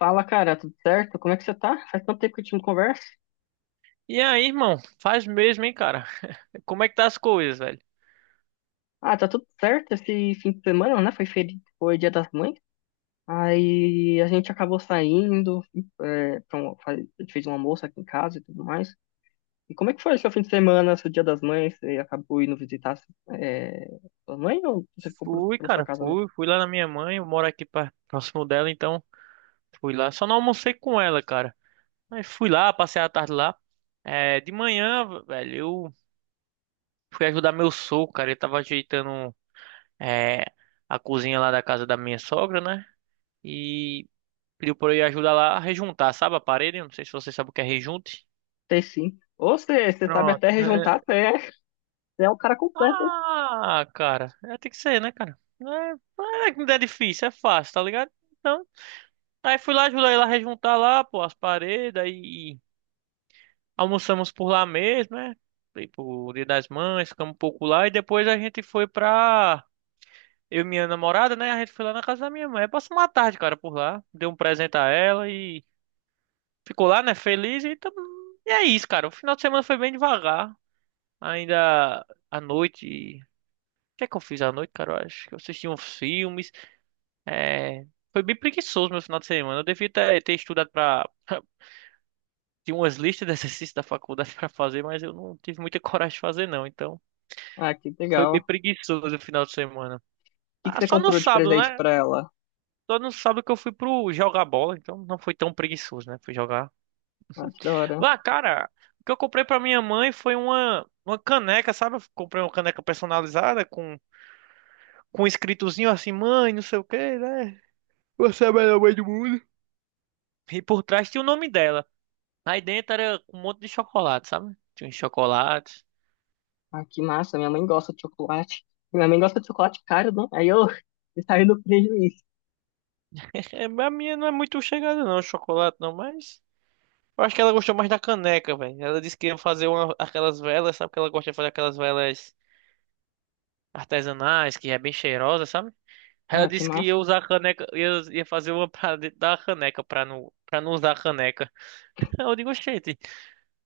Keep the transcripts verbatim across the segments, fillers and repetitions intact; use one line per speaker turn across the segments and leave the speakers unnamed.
Fala, cara, tudo certo? Como é que você tá? Faz tanto tempo que a gente não conversa.
E aí, irmão? Faz mesmo, hein, cara? Como é que tá as coisas, velho?
Ah, tá tudo certo esse fim de semana, né? Foi feri... foi Dia das Mães. Aí a gente acabou saindo, é, pra um- fa- a gente fez um almoço aqui em casa e tudo mais. E como é que foi seu fim de semana, seu Dia das Mães? Você acabou indo visitar é, sua mãe ou você ficou por-
Fui,
pela sua
cara,
casa mesmo?
fui, fui lá na minha mãe, eu moro aqui pra- próximo dela, então fui lá. Só não almocei com ela, cara. Mas fui lá, passei a tarde lá. É, de manhã, velho, eu fui ajudar meu sogro, cara. Ele tava ajeitando é, a cozinha lá da casa da minha sogra, né? E pediu pra eu ir ajudar lá a rejuntar, sabe a parede? Eu não sei se você sabe o que é rejunte.
Sei sim. Ou você, você sabe
Pronto.
até rejuntar, você é, você é um cara completo, hein?
Ah, cara, é, tem que ser, né, cara? Não é, não é que não é difícil, é fácil, tá ligado? Então, aí fui lá, ajudei lá a rejuntar lá, pô, as paredes, aí almoçamos por lá mesmo, né? Fui pro Dia das Mães, ficamos um pouco lá, e depois a gente foi pra. Eu e minha namorada, né? A gente foi lá na casa da minha mãe. Aí passamos uma tarde, cara, por lá. Dei um presente a ela e ficou lá, né? Feliz. E, tam- e é isso, cara. O final de semana foi bem devagar. Ainda à noite. O que é que eu fiz à noite, cara? Eu acho que eu assisti uns filmes. É, foi bem preguiçoso meu final de semana. Eu devia ter, ter estudado para tinha umas listas de exercícios da faculdade para fazer, mas eu não tive muita coragem de fazer não. Então,
Ah, que
foi
legal.
bem
O
preguiçoso o final de semana.
que que
Ah,
você
só no
comprou de
sábado,
presente
né?
pra ela?
Só no sábado que eu fui pro jogar bola, então não foi tão preguiçoso, né? Fui jogar.
Ah, que da hora.
Lá, cara, o que eu comprei para minha mãe foi uma uma caneca, sabe? Eu comprei uma caneca personalizada com com um escritozinho assim, mãe, não sei o quê, né? Você é a melhor mãe do mundo. E por trás tinha o nome dela. Aí dentro era com um monte de chocolate, sabe? Tinha uns chocolates.
Ah, que massa, minha mãe gosta de chocolate. Minha mãe gosta de chocolate caro, não? Aí eu saio no prejuízo.
É, a minha não é muito chegada, não, chocolate não, mas. Eu acho que ela gostou mais da caneca, velho. Ela disse que ia fazer uma- aquelas velas, sabe? Que ela gosta de fazer aquelas velas artesanais, que é bem cheirosa, sabe? Ela
Ah, que
disse que
massa.
ia usar a caneca, ia, ia fazer uma pra dentro da caneca, pra não, pra não usar a caneca. Eu digo, oxente.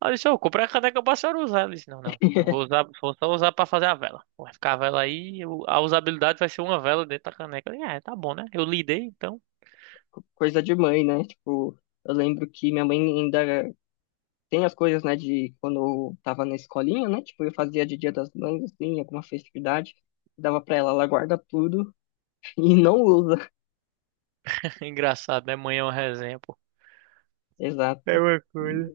Ela disse, eu comprei a caneca pra senhora usar. Ela disse, não, não, não vou usar, vou só usar pra fazer a vela. Vai ficar a vela aí, eu- a usabilidade vai ser uma vela dentro da caneca. Eu disse, ah, tá bom, né? Eu lidei, então.
Coisa de mãe, né? Tipo, eu lembro que minha mãe ainda tem as coisas, né, de quando eu tava na escolinha, né? Tipo, eu fazia de Dia das Mães, assim, alguma festividade. Dava pra ela, ela guarda tudo e não usa.
Engraçado, né? Manhã é uma resenha, pô. É
Exato.
uma coisa.
E-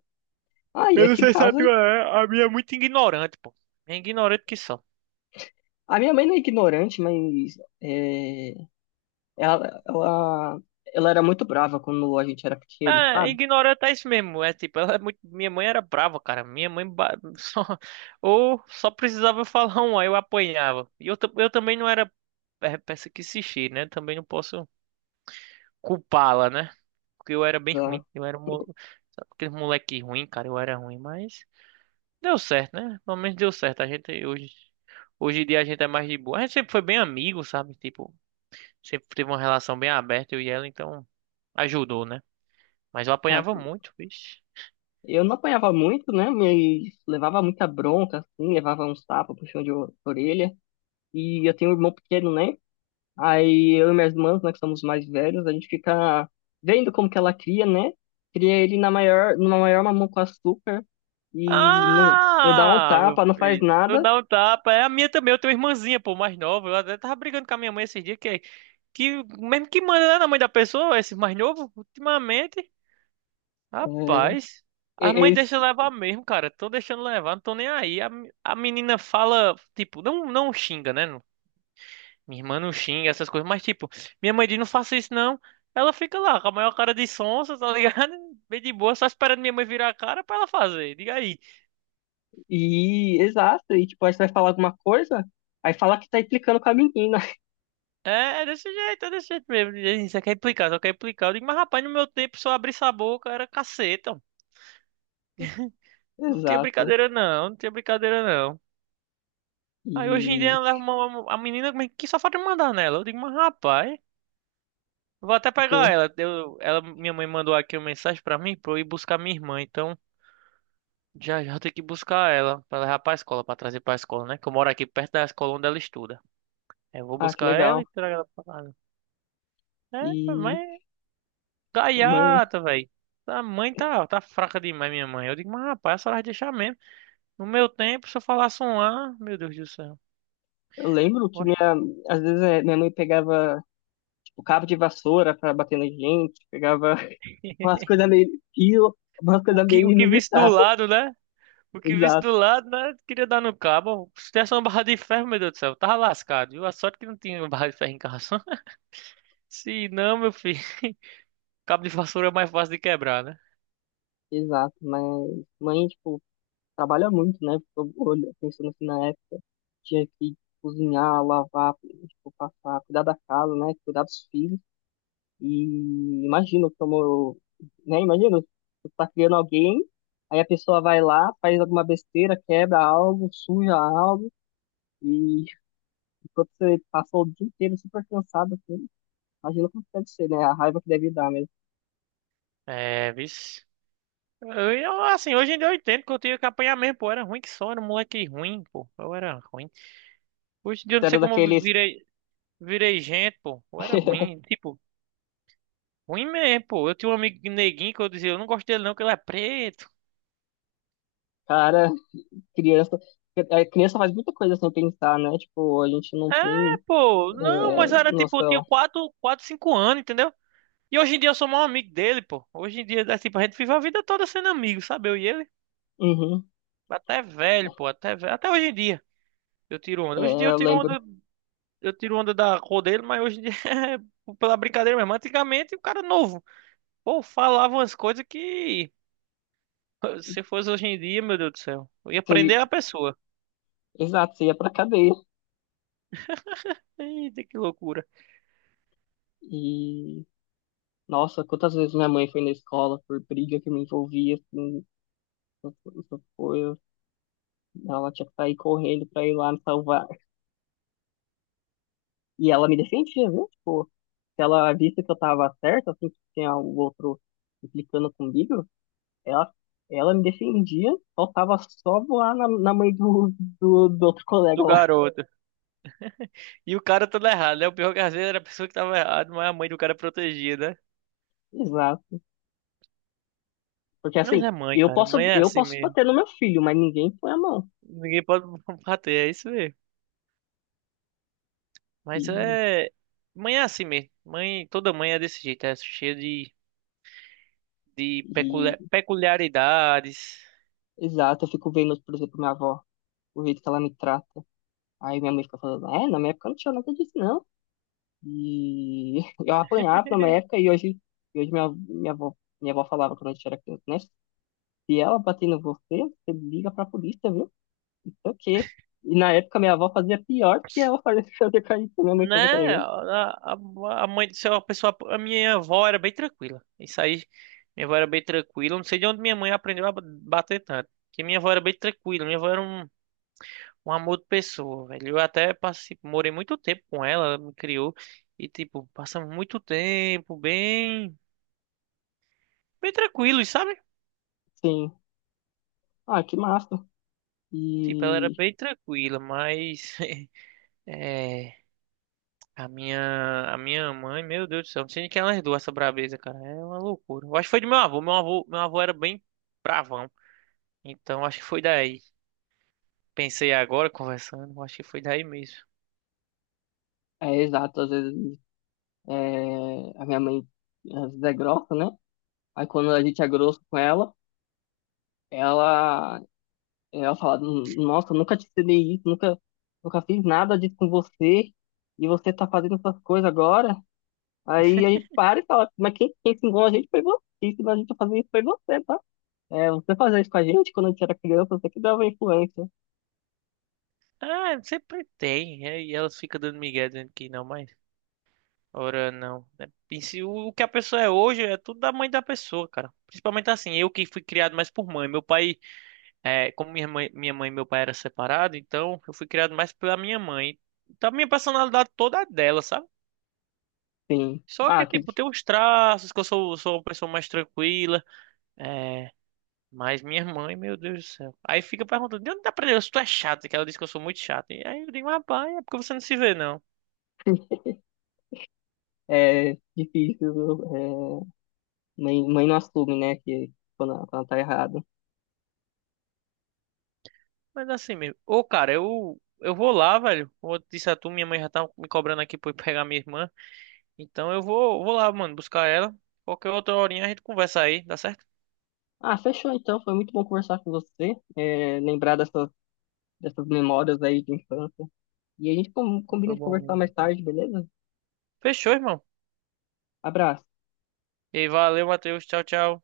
Ah, e
Eu não
aqui em
sei se a
casa,
tua é, a minha é muito ignorante, pô. É ignorante que só.
a minha mãe não é ignorante, mas é, ela, ela, ela era muito brava quando a gente era pequeno,
É,
sabe?
ignorante é isso mesmo. É tipo, ela é muito. Minha mãe era brava, cara. Minha mãe ba- só. Ou só precisava falar um, aí eu apanhava. E eu, ta- eu também não era. É, peça que se cheire, né? Também não posso culpá-la, né? Porque eu era bem ruim. Eu era um mo- sabe, aquele moleque ruim, cara. Eu era ruim, mas deu certo, né? Pelo menos deu certo. A gente hoje, hoje em dia a gente é mais de boa. A gente sempre foi bem amigo, sabe? Tipo, sempre teve uma relação bem aberta, eu e ela, então ajudou, né? Mas eu
Ah,
apanhava muito, vixe.
eu não apanhava muito, né? Mas levava muita bronca, assim, levava uns tapas, puxão de o- orelha. E eu tenho um irmão pequeno, né? Aí eu e minhas irmãs, né, que somos mais velhos, a gente fica vendo como que ela cria, né? Cria ele na maior, numa maior mamão com açúcar e não, não dá um
Ah, meu
tapa, não faz
filho, tu
nada.
dá um tapa. É a minha também, eu tenho uma irmãzinha, pô, mais nova. Eu até tava brigando com a minha mãe esses dias, que, que mesmo que manda né, na mãe da pessoa, esse mais novo, ultimamente.
É,
Rapaz, as
é-
mães
é
deixam levar mesmo, cara. Tô deixando levar, não tô nem aí. A, me- a menina fala, tipo, não, não xinga, né? Não. Minha irmã não xinga essas coisas, mas tipo, minha mãe diz, não faça isso não. Ela fica lá com a maior cara de sonsa, tá ligado? Bem de boa, só esperando minha mãe virar a cara pra ela fazer. Diga aí.
e, exato, e tipo, aí você vai falar alguma coisa, aí fala que tá implicando com a menina.
É, é desse jeito, é desse jeito mesmo. Diz aí, você quer implicar, só quer implicar. Eu digo, mas rapaz, no meu tempo, se eu abrisse a boca, era caceta. Não tinha
Exato.
brincadeira não, não tinha brincadeira não. Aí hoje em dia
E,
ela leva uma, uma- a menina como é que só falta me mandar nela. Eu digo, mas rapaz, vou até pegar
tipo,
ela. Eu, ela, minha mãe mandou aqui uma mensagem pra mim pra eu ir buscar minha irmã. Então já já eu tenho que buscar ela pra levar pra escola, pra trazer pra escola, né? Que eu moro aqui perto da escola onde ela estuda. Aí eu vou
ah, que
buscar
legal.
ela e trago ela pra casa. É,
E.
mas
Mãe,
gaiata, velho. A mãe tá, tá fraca demais, minha mãe. Eu digo, mas rapaz, a senhora vai deixar mesmo. No meu tempo, se eu falasse um ah, meu Deus do céu.
eu lembro que
Oxe.
minha, às vezes eh, minha mãe pegava tipo, cabo de vassoura pra bater na gente, pegava umas coisas meio fio, umas
O
coisas
que,
meio
o que visse do
inusitadas.
lado, né? O que visse
Exato,
do lado, né? Queria dar no cabo. Se tivesse uma barra de ferro, meu Deus do céu, tava lascado, viu? A sorte que não tinha uma barra de ferro em casa. Se não, meu filho, cabo de vassoura é mais fácil de quebrar, né?
exato. Mas mãe, tipo, trabalha muito, né? Fico olha- Pensando assim na época, tinha que cozinhar, lavar, tipo, passar, cuidar da casa, né? Cuidar dos filhos. E imagino como, né? Imagino, você tá criando alguém, aí a pessoa vai lá, faz alguma besteira, quebra algo, suja algo. E quando você passou o dia inteiro super cansado, assim, imagina como deve ser, né? A raiva que deve dar mesmo.
É, vixe. Eu, eu, assim, hoje em dia eu entendo que eu tinha que apanhar mesmo, pô. Eu era ruim que só, era um moleque ruim, pô. Eu era ruim. Hoje em dia eu
Você
não sei
era
como eu
daqueles,
virei, virei gente, pô. Eu era ruim, tipo, ruim mesmo, pô. Eu tinha um amigo neguinho que eu dizia, eu não gosto dele não, que ele é preto.
cara, criança. A criança faz muita coisa sem pensar, né? Tipo, a gente não
É,
tem
pô,
é,
não, mas era tipo, eu tinha
noção.
quatro, quatro, cinco anos, entendeu? E hoje em dia eu sou o maior amigo dele, pô. Hoje em dia, é tipo, a gente vive a vida toda sendo amigo, sabe? Eu e ele.
Uhum.
Até velho, pô. Até velho. Até hoje em dia. Eu tiro
É,
onda. Hoje em dia eu
eu
tiro
lembro.
onda, eu tiro onda da cor dele, mas hoje em dia é pela brincadeira mesmo. Antigamente o cara novo. Pô, falava umas coisas que se fosse hoje em dia, meu Deus do céu. Eu ia
que-
prender a pessoa.
exato, você ia pra cadeia.
Eita, que loucura.
E, nossa, quantas vezes minha mãe foi na escola por briga que eu me envolvia, assim, essas essas coisas. Ela tinha que sair correndo pra ir lá me salvar. E ela me defendia, viu? Tipo, se ela visse que eu tava certa, assim, que tinha o outro implicando comigo, ela, ela me defendia, faltava só voar na, na mãe do, do, do outro colega
Do
lá.
garoto. E o cara todo errado, né? O pior que às vezes era a pessoa que tava errada, mas a mãe do cara protegia, né?
Exato. Porque
Mas
assim,
é mãe,
eu
cara. Mãe
posso,
é
eu
assim
posso
mesmo.
bater no meu filho, mas ninguém põe a mão.
Ninguém pode bater, é isso mesmo.
E,
Mas é. Mãe é assim mesmo. Mãe, toda mãe é desse jeito, é cheia de, de
e,
peculia- peculiaridades.
exato, eu fico vendo, por exemplo, minha avó, o jeito que ela me trata. Aí minha mãe fica falando, é, na minha época não tinha nada disso, não. E eu apanhava pra uma época e hoje, e hoje minha, minha avó, minha avó falava quando a gente era criança, né? Se ela bater em você, você liga pra polícia, viu? Não sei o quê. E na época minha avó fazia pior que ela fazia, fazia com a gente, minha mãe fazia com a
Né? A,
gente.
a, a mãe do céu, a pessoa. A minha avó era bem tranquila. Isso aí, minha avó era bem tranquila. Eu não sei de onde minha mãe aprendeu a ba- bater tanto. Porque minha avó era bem tranquila. Minha avó era um, um amor de pessoa, velho. Eu até passei, morei muito tempo com ela, ela me criou. E, tipo, passamos muito tempo bem. Bem tranquilo, sabe?
Sim. Ah, que massa.
Tipo, ela era
E
bem tranquila, mas. É, a minha, a minha mãe, meu Deus do céu, não sei nem quem ela herdou essa brabeza, cara. É uma loucura. Eu acho que foi do meu avô. Meu avô, meu avô era bem bravão. Então acho que foi daí. Pensei agora conversando, acho que foi daí mesmo.
é exato, às vezes é, a minha mãe às vezes é grossa, né? Aí quando a gente é grosso com ela, ela Ela fala, nossa, eu nunca te cedei isso, nunca, nunca fiz nada disso com você, e você tá fazendo essas coisas agora. Aí a gente para e fala, mas quem, quem ensinou a gente foi você, quem ensinou a gente a fazer isso foi você, tá? É, você fazia isso com a gente quando a gente era criança, você que dava influência.
Ah, sempre tem. É, e elas ficam dando migué dizendo que não, mas ora não, né? E se o o que a pessoa é hoje é tudo da mãe da pessoa, cara. Principalmente assim, eu que fui criado mais por mãe. Meu pai é, como minha mãe, minha mãe e meu pai eram separados, então eu fui criado mais pela minha mãe. Então a minha personalidade toda é dela, sabe?
Sim.
Só
Ah,
que,
que
tipo, tem uns traços que eu sou, sou uma pessoa mais tranquila. É, mas minha mãe, meu Deus do céu. Aí fica perguntando, de onde dá aprendendo? Se tu é chato, que ela disse que eu sou muito chato. E aí eu digo, rapaz, é porque você não se vê, não.
é difícil, é, mãe, mãe não assume, né, que quando, ela- quando ela tá errada.
Mas assim mesmo. Ô, cara, eu, eu vou lá, velho. Como eu disse a tu, minha mãe já tá me cobrando aqui pra eu pegar minha irmã. Então eu vou, vou lá, mano, buscar ela. Qualquer outra horinha a gente conversa aí, dá certo?
Ah, fechou então, foi muito bom conversar com você, é, lembrar dessas, dessas memórias aí de infância. E a gente com-
Foi
combina de
bom
conversar mais
mesmo.
tarde, beleza?
Fechou, irmão.
Abraço.
E aí, valeu, Matheus. Tchau, tchau.